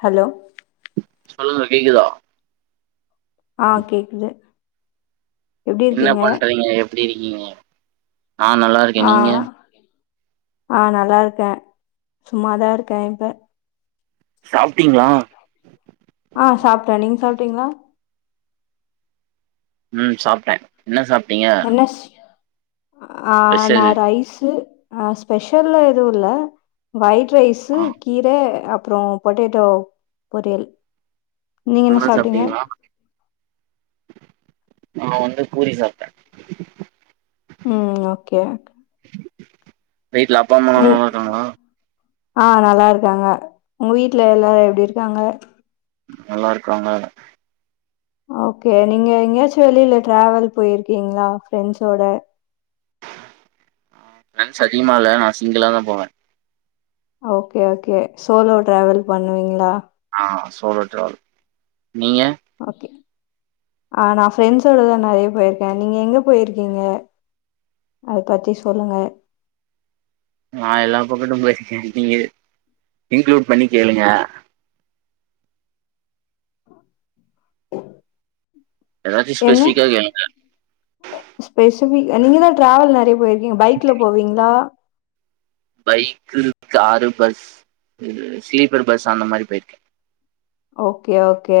Hello சொல்லுங்க கேக்குதா ஆ கேக்குது எப்டி என்ன இருக்கீங்க பண்றீங்க எப்டி இருக்கீங்க நா நல்லா இருக்கேன் ஆ நீங்க ஆ நல்லா இருக்கேன் சும்மாதான் இருக்கேன் இப்ப சாப்ட்டீங்களா ஆ சாப்ட்டேன் நீங்க சாப்ட்டீங்களா ம் சாப்ட்டேன் என்ன சாப் என்னஸ் ஆ நா ஸ்பெஷல் ரைஸு ஆ ஸ்பெஷல்லா எதுவு இல்ல ஒயிட் ரைஸூ ஆ கீர அப் அப்புறொ பொட்டேட்டோ பொரியல் நீங்க என்ன நல்லா சாப்ட்டீங்க சாப்ட்டீங்களா நா வந்து பூரி சாப்ட்டே ம் ஓகே வீட்ல அப்பா அம்மால்லா நீ நல்லாருக்காங்களா ஆ நல்லா இருக்காங்க உங்க வீட்ல எல்லாரும் எப்டி இருக்காங்க நல்லா இருக்காங்க ஓகே நீங்க எங்கயாச்சு வெளியில டிராவல் போயிருக்கீங்களா ஃபிரெண்ட்ஸோட ப்ரெண்ட்ஸ் அதிகமா இல்ல நா சிங்களாதா போவேன் ஓகே ஓகே சோலோ ட்ராவல் பண்ணுவீங்களா ஆ சோலோ ட்ராவல் நீங்க ஓகே ஆ நா ஃப்ரெண்ட்ஸோடதா நெறையா போயிருக்கேன் நீங்க எங்க போயிருக்கீங்க அத பத்தி சொல்லுங்க நா எல்லா பக்கத்தும் பேய்ருக்கேன் நீங்க இன்க்ளூட் பண்ணி கேளுங்க ட் ஏதாச்சு என்ன ஸ்பெசிஃபிக்கா கேளுங்க ஸ்பெசிவி எங்களா ட்ராாவல் நெறைய போயிருக்கீங்க பைக்ல போவீங்ளா பைக்கு காரு பஸ் இது ஸ்லீப்பர் பஸ் அந்த மாரி பெயிருக்கேன் ஓகே ஓகே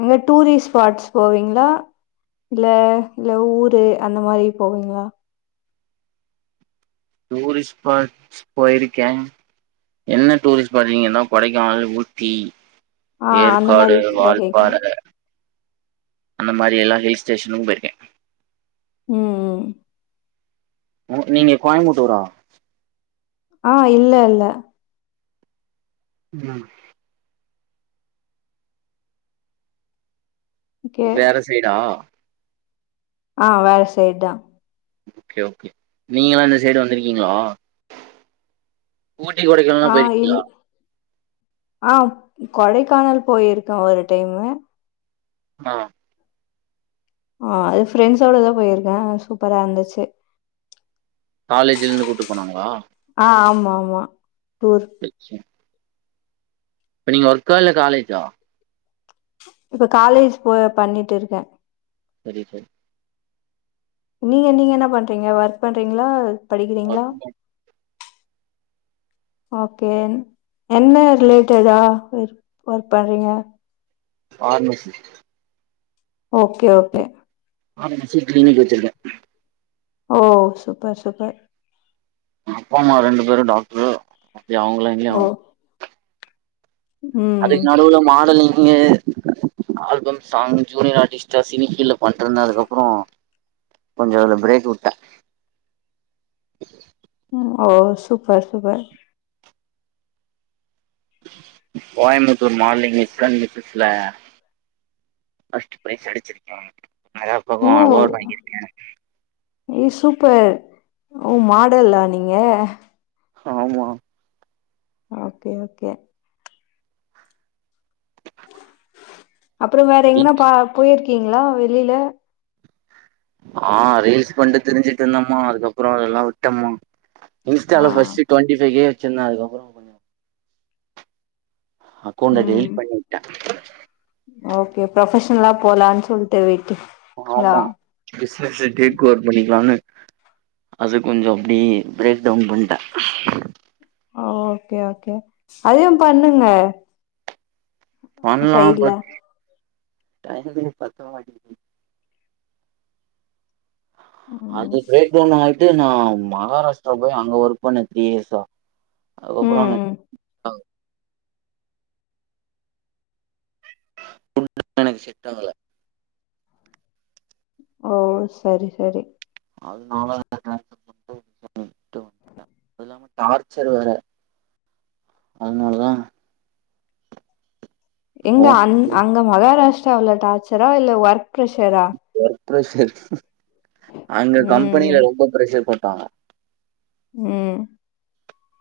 எங்க டூரிஸ்ட் ஸ்பாட்ஸ் போவீங்களா இல்ல இல்ல ஊரு அந்த மாரி போவீங்களா டூரிஸ்ட் ஸ்பாட்ஸ் போயிருக்கேன் என்ன டூரிஸ்ட் பாதிங்கனா கொடைக்கானல் ஊட்டீ ஆ அந்த மாரி ஏற்காடு இதா வாழ்பாற கேக்குறே அந்த மாரி எல்லா ஹில் ஸ்டேஷனு போயிருக்கே ம் ம் உ நீங்க கோயம்புட்டூரா ஆ இல்ல இல்ல ம் ஓகே வேற சைடா ஆ வேற சைட் தா ஓகே ஓகே நீங்கெல்லா இந்த சைடு வந்துருக்கீங்களா ஊட்டி கொடைக்கானல் எல்லா ஆ இல் போயிருக்கிங்களா ஆ கொடைக்கானல் போயிருக்க ஒரு டைம்மு ஆ ஆ அது ஃப்ரெண்ட்ஸோட தா போயிருக்கே அ சூப்பரா இருந்துச்சு ச் காலேஜ்ல இருந்து கூட்டு போனாங்களா ஆ ஆமா ஆமா டூர் ச் ம் இப்ப நீங்க ஒர்க்கா இல்ல காலேஜா இப்ப காலேஜ் போ பண்ணிட்டு இருக்கே சரி சரி நீங்க நீங்க என்ன பண்றீங்க ஒர்க் பண்றீங்களா படிக்கிறீங்களா ஓகே என்ன ரிலேட்டடா ஒர்க் பண்றீங்க pharmacy okay okay pharmacy clinic வச்சிருக்கே ஓ சூப்பர் சூப்பர் அப்பா அம்மா ரெண்டு பேரு டாக்ட்ரு அப்டியே அவங்க லைன்லயே ஓ வந் ம் அதுக்கு நடுவுல மாடலிங்கு ஆல்பம் சாங் ஜூனியர் ஆர்டிஸ்ட்டா சினி ஃபீல்ல பண்டிருந்த அதுக்கு அப்புறோ கொஞ்சோ அத பிரேக் வுட்ட ஓ super super Coimbatore modelling mister and மிசஸ்ல ஃபஸ்ட் ப்ரைஸ் அடிச்சிருக்கே அது அப்பறமா ஓ அவார்ட் வாங்கிருக்கே ஏ சூப்பர் ஓ மாடல்லா நீங்க ஆமா ஓகே ஓகே அப்புறோ வேற எங்கனா பா போயிருக்கீங்களா வெளில ஆ ரீல்ஸ் பண்டு திரிஞ்சுட்டு இருந்தம்மா அதுக்கப்புற அதெல்லா விட்ட மா ஆ இன்ஸ்டால ஃபஸ்ட்டு டுவெண்டி ஃபைவ் கே வச்சிருந்த அதுக்கு அப்பறோ கொஞ்சோ அக்கௌண்ட ம் டெலிட் பண்ணி விட்ட ஓகே ப்ரொபஷனலா போலான் சொல்ட்டு விட் ஆமா பிசினஸ் அ டேட்கவர் பண்ணிக்கலானு அது கொஞ்ச அப்டி பிரேக் டவுன் பண்ணிட்டே ஓகே ஓகே அதையு பண்ணுங்க பண்லா சைட்ல பட் டைம்மே பத்தமாட்டேங்கி ம் அது பிரேக்டவு ஆயிட் ட்டு நா மகாராஷ்டிரா போய் அங்க ஒர்க் பண்ண த்ரீ இயர்ஸா ம் அதுக்கப்பற அங்க ம் ஃபுட்லா எனக்கு செட் ஆகல ஓ சரி சரி அதுனால [inaudible] டு வந்துட்ட அது இல்லாம டார்ச்சர் வேற அதனாலதா எங்க ஒர்க் அங் அங்க மகாராஷ்டிராவுல டார்ச்சரா இல்ல ஒர்க் பிரெஷரா ப்ரெஷர் அங்க ம் கம்பெனில ரொம்ப ப்ரெஷர் போட்டாங்க ம்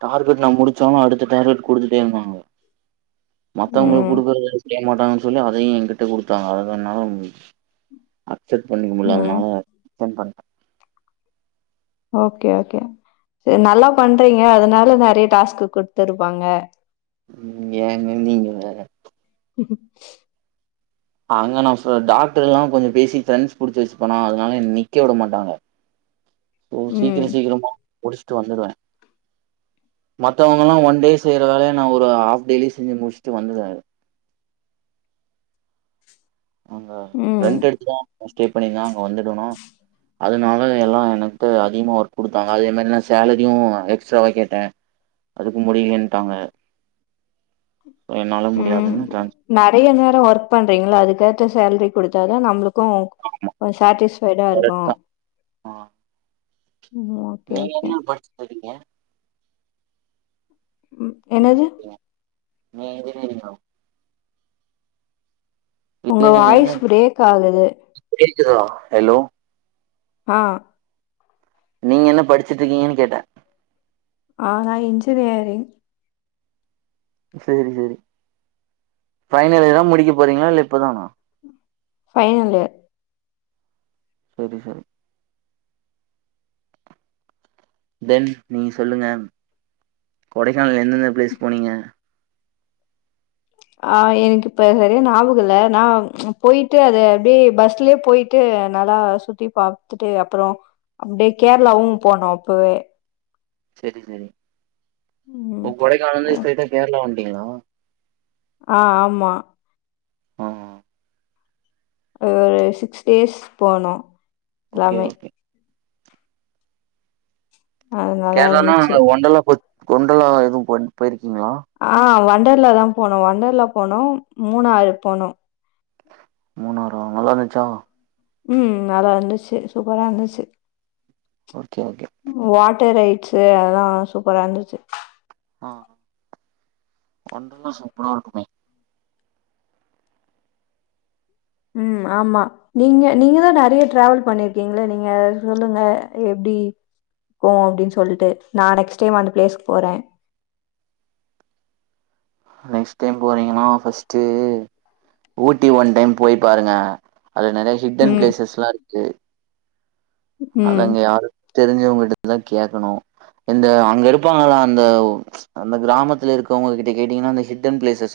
டார்கெட் நா முடிச்சாலு அடுத்த டார்கெட் குடுத்துட்டே இருந்தாங்க மத்தவங்களுக்கு ம் குடுக்கற செய் மாட்டாங்கன் சொல்லி அதையு எங்கிட்ட குடுத்தாங்க அதனால அக்செட் பண்ணிக்க ம் முடியாதுனால ரிசென் பட் ஓகே ஓகே சரி நல்லா பண்றீங்க அதனால நெறைய டாஸ்க்கு குடுத்துருப்பாங்க ம் ஏங்க நீங்க வேற அங்க நா சில டாக்டர்ல்லா கொஞ்சோ பேசி ஃப்ரெண்ட்ஸ் புடிச்சு வச்சுபனா அதனால என்ன நிக்க விட மாட்டாங்க போ சீக்கிர ம் சீக்கிரமா முடிச்சுட்டு வந்துருவ மத்தவங்கல்லா ஒன் டே செய்ற வேலய நா ஒரு ஆஃப் டேலே செஞ்சு முடிச்சுட்டு வந்துருவ அங்க ம் ரெண்ட் எடுத்துதா ஸ்டே பண்ணிந்த அங்க வந்துடணு அதனால எல்லா எனக்கு த அதிகமா ஒர்க் குடுத்தாங்க அத என்னனா சேலரியு எக்ஸ்ட்ராவா கேட்ட அதுக்கு முடியலன்ட்டாங்க என்னால ம் முடியாதுன்னு ட்ரான்ஸ்ஃபர் நறைய நேரோ ஒர்க் பண்றீங்கல்ல அதுக்கேத்த சேலரி குடுத்தாதா நம்ளுக் க்கு கொஞ்சோ சட்டிஸ்ஃபைடா இருக்கு எடுத்தே ஆ ம் ஓகே நீங்க ஓகே என்ன படிச்சிட்டு இருக்கீங்க ம் என்னது நீ இன்ஜினியரிங்கா இல்ல உங்க நீங்க என்ன வாய்ஸ் பிரேக் ஆகுது. கேக்குதா ஹலோ ஆ நீங்க என்ன படிச்சிட்ருக்கீங்கன்னு கேட்டே ஆ நா இன்ஜினியரிங் சேரி சேரி பைனல் இயரா முடிக்க போறீங்களா இல்ல இப்பதானா ஃபைனலு செரி செரி தென் நீங்க சொல்லுங்க கொடைக்கானல்ல எந்தெந்த பிளேஸ் போனீங்க ஆ எனக்கு இப்ப சரியா ஞாபகோ இல்ல நா போயிட்டு அது அப்டியே பஸ்லயே போயிட்டு ட்டு நல்லா சுத்தி பாத்துட்டு அப்றோ அப்டியே கேரளாவு போனோ அப்பவே செரி செரி ம். ஓ கொடைக்கானலருந்து ஸ்ட்ரைட்டா கேரளா வந்துட்டீங்களா ஆ ஆமா ஆ ஆ ஒரு சிக்ஸ் டேஸ் போனோ ஓகே ஓகே அது நல்லா கேரளான்னா இருந்துச்சு. அங்க ஒண்டல்லா போ ஒண்டல்லா எதுவு போனீ போயிருக் ஆ வொண்டர்லாதா போனோ வொண்டர்லா போனோ மூணாறு போனோ மூணாறா நல்லாருந்துச்சா ம் நல்லா இருந்துச்சி சூப்பரா இருந்துச்சி ஓகே ஓகே வாட்டர் ரைட்ஸ் அதெல்லா சூப்பரா இருந்துச்சி ஆ ஒண்டர்லா சூப்பரா இருக்குமே ம் ஆமா நீங்க நீங்கதா நெறையா டிராவல் பண்ணிருக்கீங்களே நீங்க சொல்லுங்க எப் டி போவோ அப்டின்னு சொல்ட்டு நா நெக்ஸ்ட் டைம் அந்த பிளேஸ்கு போறே நெக்ஸ்ட் டைம் போறீங்கன்னா ஃபஸ்ட்டு ஊட்டி ஒன் டைம் போய் பாருங்க அதுல நிறைய ஹிட்டன் ம், பிளேசஸ்லா இருக்கு ம். அத ம். அங்க யாரு தெரிஞ்சவங்கிட்டதா கேக்கணு இந்த அங்க இருப்பாங்கள அந்த அந்த கிராமத்துல இருக்கவங்க கிட்ட கேட்டீங்கன்னா அந்த ஹிட்டன் பிளேசஸ்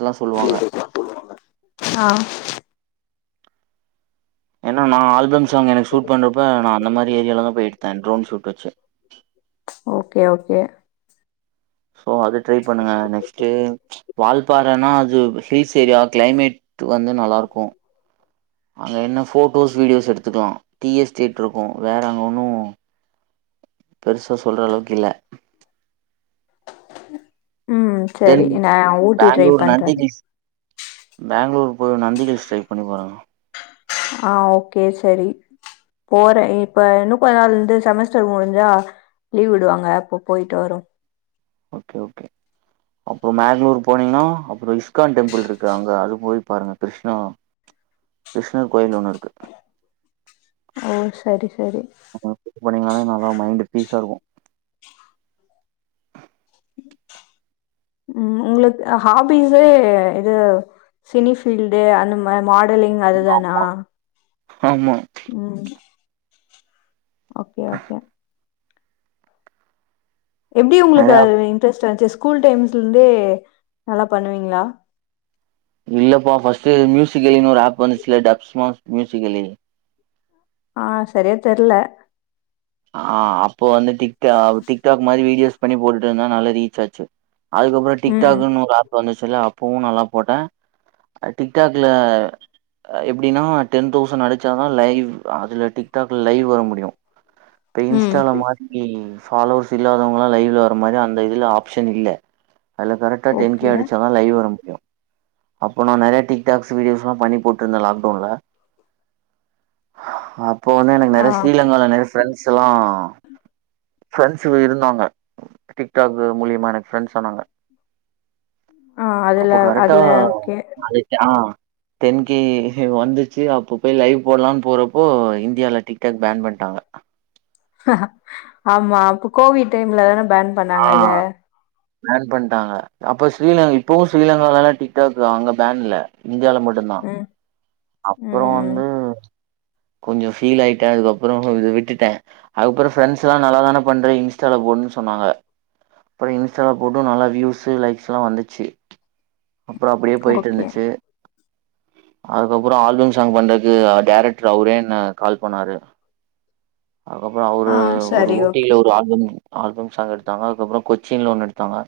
ஆ ஏன்னா நா ஆல்பம் சாங் எனக்கு ஷூட் பண்றப்ப நா அந்த மாரி ஏரியால தா எடுத்தே ட்ரோன் ஷூட் வெச்சு ஓகே ஓகே சோ அது ட்ரை பண்ணுங்க நெக்ஸ்ட்டு வால்பாறன்னா அது ஹில்ஸ் ஏரியா கிளைமேட் வந்து நல்லாருக்கோ அங்க என்ன ஃபோட்டோஸ் வீடியோஸ் எடுத்துக்கலா டி எஸ்டேட் இருக்கோ வேற அங்க ஒன்னோ பெருசா சொல்ற அளவுக்கு இல்ல ம் தென் செரி நா ஊட்டி ட்ரை பண்ற பெங்ளூரு போய் நந்தி ஹில்ஸ் ட்ரை பண்ணி பாருங்க ஆ ஓகே செரி போறே இப்ப இன்னு கொஞ்ச நாள்ல வந்து செமஸ்டர் முடிஞ்சா லீவ் விடுவாங்க அப்போ போயிட்டு வரோ ஓகே ஓகே அப்போ மேங்ளூர் போனீங்கன்னா அப்புறோ இஸ்கான் டெம்பிள் இருக்கு அங்க அது போய் பாருங்க கிருஷ்ணா கிருஷ்ணர் கோயில் ஒண்ணு இருக்கு ஓ செரி செரி அங்க [unintelligible] பண்ணீங்கனாலே நல்லா மைண்ட் ஃபீஸா இருக்கோ ம் உங்களுக்கு ஹாபிஸ்ஸே இது சினி ஃபீல்ட்டு அந்த மாரி மா டலிங் அதுதானா ஆமா ம் ஓகே ஓகே எப்டி நெறையா உங்களுக்குஅது இன்ட்ரெஸ்ட் வந்ச்சு ஸ்கூல் டைம்ஸ்ல இருந்தே நல்லா பண்ணுவீங்களா இல்லப்பா ஃபர்ஸ்ட்டு மியூசிகலினு ஒரு ஆப் வந்துச்சுலா டப் ஸ்மாஷ் மியூசிகலி ஆ சரியா தெர்ல ஆ அப்போ வந்து டிக்டா டிக்டாக் மாரி வீடியோஸ் பண்ணி போட்டுட்டுருந்தா நல்லா ரீச் ஆச்சு அதுக்கப்புற ம் டிக்டாக்ன்னு ஒரு ஆப் வந்துச்சுல்ல அப்பவு நல்லா போட்டே அது டிக்டாக்ல எப்டின்னா டென் தௌசண்ட் அடிச்சாதான் லைவ் அதுல டிக்டாக்ல லைவ் வர முடியு இப்ப ம் இன்ஸ்டால மாரி ஃபாலோவர்ஸ் இல்லாதவங்களா லைவ்ல வர மாரி அந்த இதுல ஆப்ஷன் இல்ல அதுல கரெக்டாக டென் ஓகே. கே அடிச்ச தா லைவ் வர முடியு அப்போ நா நறைய டிக்டாக்ஸ் வீடியோஸ்லா பண்ணி போட்ருந்தே லாக்டவுன்ல அப்போ வந்து எனக்கு ஆ நறைய அப் ஸ்ரீலங்கால நறைய ஃப்ரெண்ட்ஸ்லா ஃப்ரெண்ட்ஸ் இருந்தாங்க டிக்டாக் மூலியமா எனக்கு ஃப்ரெண்ட்ஸ் ஆனாங்க ஆ அதுல அப்ப கரெக்டா அதுல ஓகே. [unintelligible] டென் கே வந்துச்சு அப்ப போய் லைவ் போடலானு போறப்போ இந்தியால டிக்டாக் பேன் பண்டாங்க அ ஆமா அப்ப கோவிட் டைம்ல தானே பேன் ஆ பண்ணாங்க அத பேன் பண்ட்டாங்க அப்ப ஸ்ரீலங் இப்பவு ஸ்ரீலங்காவல்லால டிக்டாக் அங்க பேன்ல இந்தியால மட்டு தா ம் அப்புற ம் வந்து கொஞ்சம் ஃபீல் ஆயிட்டே அதுக்கப்புற இ விட்டுட்டே அதுக்கப்புற ஃப்ரண்ட்ஸ்லா நல்லாதான பண்ற இன்ஸ்டால போடு சொன்னாங்க அப்புற இன்ஸ்டால போட்டு நல்லா வியூஸ் லைக்ஸ்லா வந்துச்சு அப்புற அப்டியே ஓகே. போயிட்ருந்துச்சு அதுக்கப்புற ஆல்பம் சாங் பண்றதுக்கு டைரக்டர் அவரேன்ன கால் பண்ணாரு அதுக்கப்புற ஆ அவரு ஒரு சரி ஓகே. ஊட்டில ஒரு ஆல்பம் ஆல்பம் ஸாங் எடுத்தாங்க அதுக்கப்புற கொச்சின்ல ஒண்ணு எடுத்தாங்க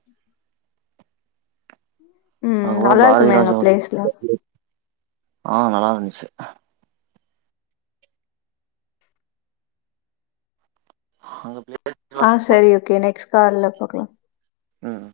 ம் அதுக்ப்புற நல்லாருக்குமே எங்க பாரதிராஜா பிளேஸ்லா. [inaudible] ஆ நல்லா இருந்துச்சு அங்கப் [inaudible] அ செரி ஓகே நெக்ஸ்ட் கால்ல பாக்லா ம்‌ ம்